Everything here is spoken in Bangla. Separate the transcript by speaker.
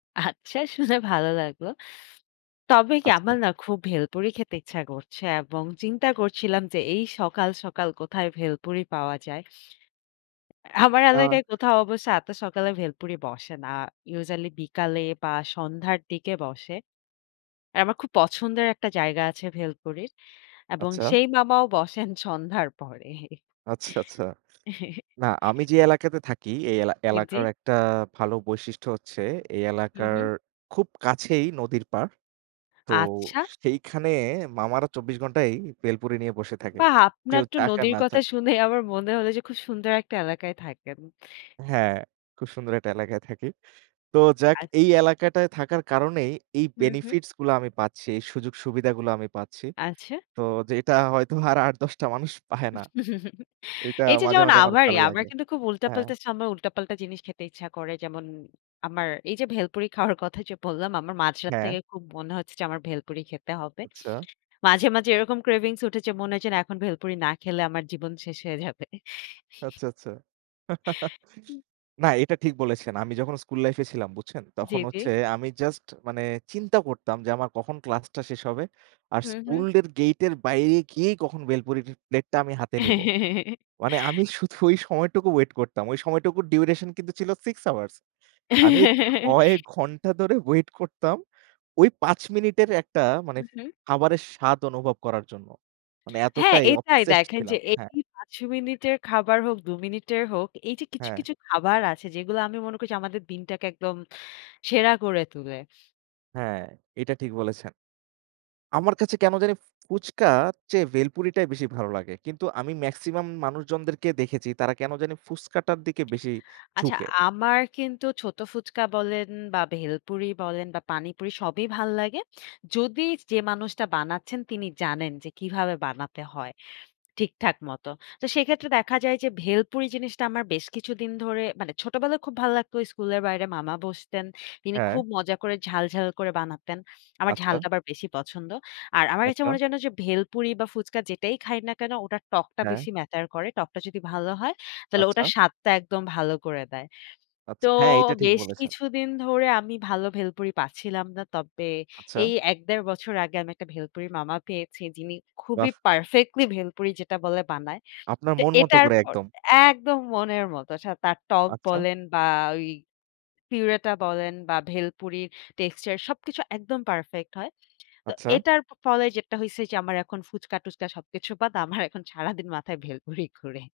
Speaker 1: আচ্ছা, শুনে ভালো লাগলো। তবে কি
Speaker 2: আচ্ছা।
Speaker 1: আমার না খুব ভেলপুরি খেতে ইচ্ছা করছে এবং চিন্তা করছিলাম যে, এই সকাল, সকাল কোথায় ভেলপুরি পাওয়া যায় আমার
Speaker 2: আ
Speaker 1: এলাকায় কোথাও অবশ্য এত সকালে ভেলপুরি বসে না। Usually বিকালে বা সন্ধ্যার দিকে বসে। আমার খুব পছন্দের একটা জায়গা আছে ভেলপুরির এবং
Speaker 2: আচ্ছা।
Speaker 1: সেই মামাও বসেন সন্ধ্যার পরে।
Speaker 2: আচ্ছা, আচ্ছা। না, আমি যে, এলাকাতে থাকি, এই এলা
Speaker 1: জি, জি।
Speaker 2: এলাকার একটা ভালো বৈশিষ্ট্য হচ্ছে, এই
Speaker 1: হুম,
Speaker 2: এলাকার
Speaker 1: হুম।
Speaker 2: খুব কাছেই নদীর পার। তো
Speaker 1: আচ্ছা।
Speaker 2: সেইখানে মামারা ২৪ ঘণ্টাই বেলপুরি নিয়ে বসে থাকে,
Speaker 1: বাহ!
Speaker 2: কেউ
Speaker 1: আপনার তো
Speaker 2: চাক আর
Speaker 1: নদীর
Speaker 2: না
Speaker 1: কথা
Speaker 2: চাক।
Speaker 1: শুনে আমার মনে হলো যে, খুব সুন্দর একটা এলাকায় থাকেন।
Speaker 2: হ্যাঁ, খুব সুন্দর একটা এলাকায় থাকি। তো যাক
Speaker 1: আ
Speaker 2: এই এলাকাটায় থাকার কারণেই এই
Speaker 1: হুম, হুম।
Speaker 2: benefits গুলা আমি পাচ্ছি, এই সুযোগ-সুবিধাগুলা আমি পাচ্ছি।
Speaker 1: আচ্ছা।
Speaker 2: তো যেটা হয়তো আর ৮-১০ টা মানুষ পায় না। এইটা
Speaker 1: এইযে,
Speaker 2: মাঝে,
Speaker 1: যেমন
Speaker 2: মাঝে, আমার
Speaker 1: আমারই,
Speaker 2: ভালো
Speaker 1: আমার
Speaker 2: লাগে।
Speaker 1: কিন্তু খুব
Speaker 2: হ্যাঁ।
Speaker 1: উল্টাপাল্টা সময়, উল্টাপাল্টা জিনিস খেতে ইচ্ছা করে। যেমন আমার এইযে, ভেলপুরি খাওয়ার কথা যে, বললাম, আমার মাঝরাত
Speaker 2: হ্যাঁ।
Speaker 1: থেকে খুব মনে হচ্ছে যে, আমার ভেলপুরি খেতে হবে।
Speaker 2: আচ্ছা।
Speaker 1: মাঝে, মাঝে এরকম cravings উঠে যে মনে হচ্ছে না এখন ভেলপুরি না খেলে আমার জীবন শেষ হয়ে যাবে।
Speaker 2: আচ্ছা, আচ্ছা।
Speaker 1: উ
Speaker 2: না, এটা ঠিক বলেছেন। আমি যখন school life-এ ছিলাম বুঝছেন,
Speaker 1: জি,
Speaker 2: তখন
Speaker 1: জি।
Speaker 2: হচ্ছে আমি just মানে চিন্তা করতাম যে, আমার কখন class-টা শেষ হবে, আর
Speaker 1: হুম, হুম।
Speaker 2: school-এর gate-এর বাইরে গিয়েই কখন বেলপুরিরির plate-টা আমি হাতে নিব। মানে আমি শুধু ওই সময়টুকু wait করতাম। ওই সময়টুকু duration কিন্তু ছিল 6 hours। আমি ৬ ঘণ্টা ধরে wait করতাম ওই ৫ মিনিটের একটা মানে
Speaker 1: হুম, হুম।
Speaker 2: খাবারের স্বাদ অনুভব করার জন্য। মানে
Speaker 1: হ্যাঁ,
Speaker 2: এতটাই
Speaker 1: এইটাই
Speaker 2: obsessed
Speaker 1: দেখেন যে,
Speaker 2: ছিলাম, হ্যাঁ।
Speaker 1: এই ৫ মিনিটের খাবার হোক, ২ মিনিটের হোক, এইযে, কিছু,
Speaker 2: হ্যা।
Speaker 1: কিছু, খাবার আছে যেগুলা আমি মনে করি যে, আমাদের দিনটাকে একদম সেরা করে তোলে।
Speaker 2: হ্যাঁ, এটা ঠিক বলেছেন। আমার কাছে কেনো জানি ফু ফুচকার চেয়ে বেলপুরিটায় বেশি ভালো লাগে। কিন্তু আমি maximum মানুষজনদেরকে দেখেছি তারা কেনো জানি ফুচকাটার দিকে বেশি
Speaker 1: আচ্ছা,
Speaker 2: ঝুঁকে।
Speaker 1: আমার কিন্তু ছোট ফুচকা বলেন বা ভেলপুরি বলেন বা পানিপুরি সবই ভালো লাগে। যদি যে, মানুষটা বানাচ্ছেন তিনি জানেন যে, কিভাবে বানাতে হয় ঠিকঠাক মতো। তো সেক্ষেত্রে দেখা যায় যে, ভেলপুরি জিনিসটা আমার বেশ কিছুদিন ধরে, মানে ছোটবেলায় খুব ভালো লাগতো। স্কুলের বাইরে মামা বসতেন। তিনি
Speaker 2: হ্যাঁ।
Speaker 1: খুব মজা করে ঝাল, ঝাল, করে বানাতেন। আমার
Speaker 2: আচ্ছা।
Speaker 1: ঝালটা আবার বেশি পছন্দ। আর আমার কাছে
Speaker 2: আচ্ছা।
Speaker 1: মনে হয় যেন যে, ভেলপুরি বা ফুচকা যেটাই খাই না কেনো ওটার টকটা
Speaker 2: হ্যাঁ।
Speaker 1: বেশি matter করে। টকটা যদি ভালো হয় তাহলে
Speaker 2: আচ্ছা।
Speaker 1: ওটার স্বাদটা একদম ভালো করে দেয়।
Speaker 2: আচ্ছা,
Speaker 1: তো
Speaker 2: হ্যাঁ, এইটা ঠিক
Speaker 1: বেশ
Speaker 2: বলেছেন।
Speaker 1: কিছুদিন ধরে আমি ভালো ভেলপুরি পাচ্ছিলাম না। তবে
Speaker 2: আচ্ছা।
Speaker 1: এই ১-১.৫ বছর আগে আমি একটা ভেলপুরির মামা পেয়েছি যিনি
Speaker 2: বাহ!
Speaker 1: খুবই perfectly ভেলপুরি যেটা বলে বানায়।
Speaker 2: আপনার
Speaker 1: তো
Speaker 2: মন মতো
Speaker 1: এটার
Speaker 2: করে
Speaker 1: পর
Speaker 2: একদম।
Speaker 1: একদম মনের মতো। সা তার টক
Speaker 2: আচ্ছা।
Speaker 1: বলেন বা ওই পিউরিটা বলেন বা ভেলপুরির texture সবকিছু একদম perfect হয়। তো
Speaker 2: আচ্ছা।
Speaker 1: এটার ফ ফলে যেটা হইসে যে, আমার এখন ফুচকা-টুচকা সবকিছু বাদ। আমার এখন সারাদিন মাথায় ভেলপুরি ঘোরে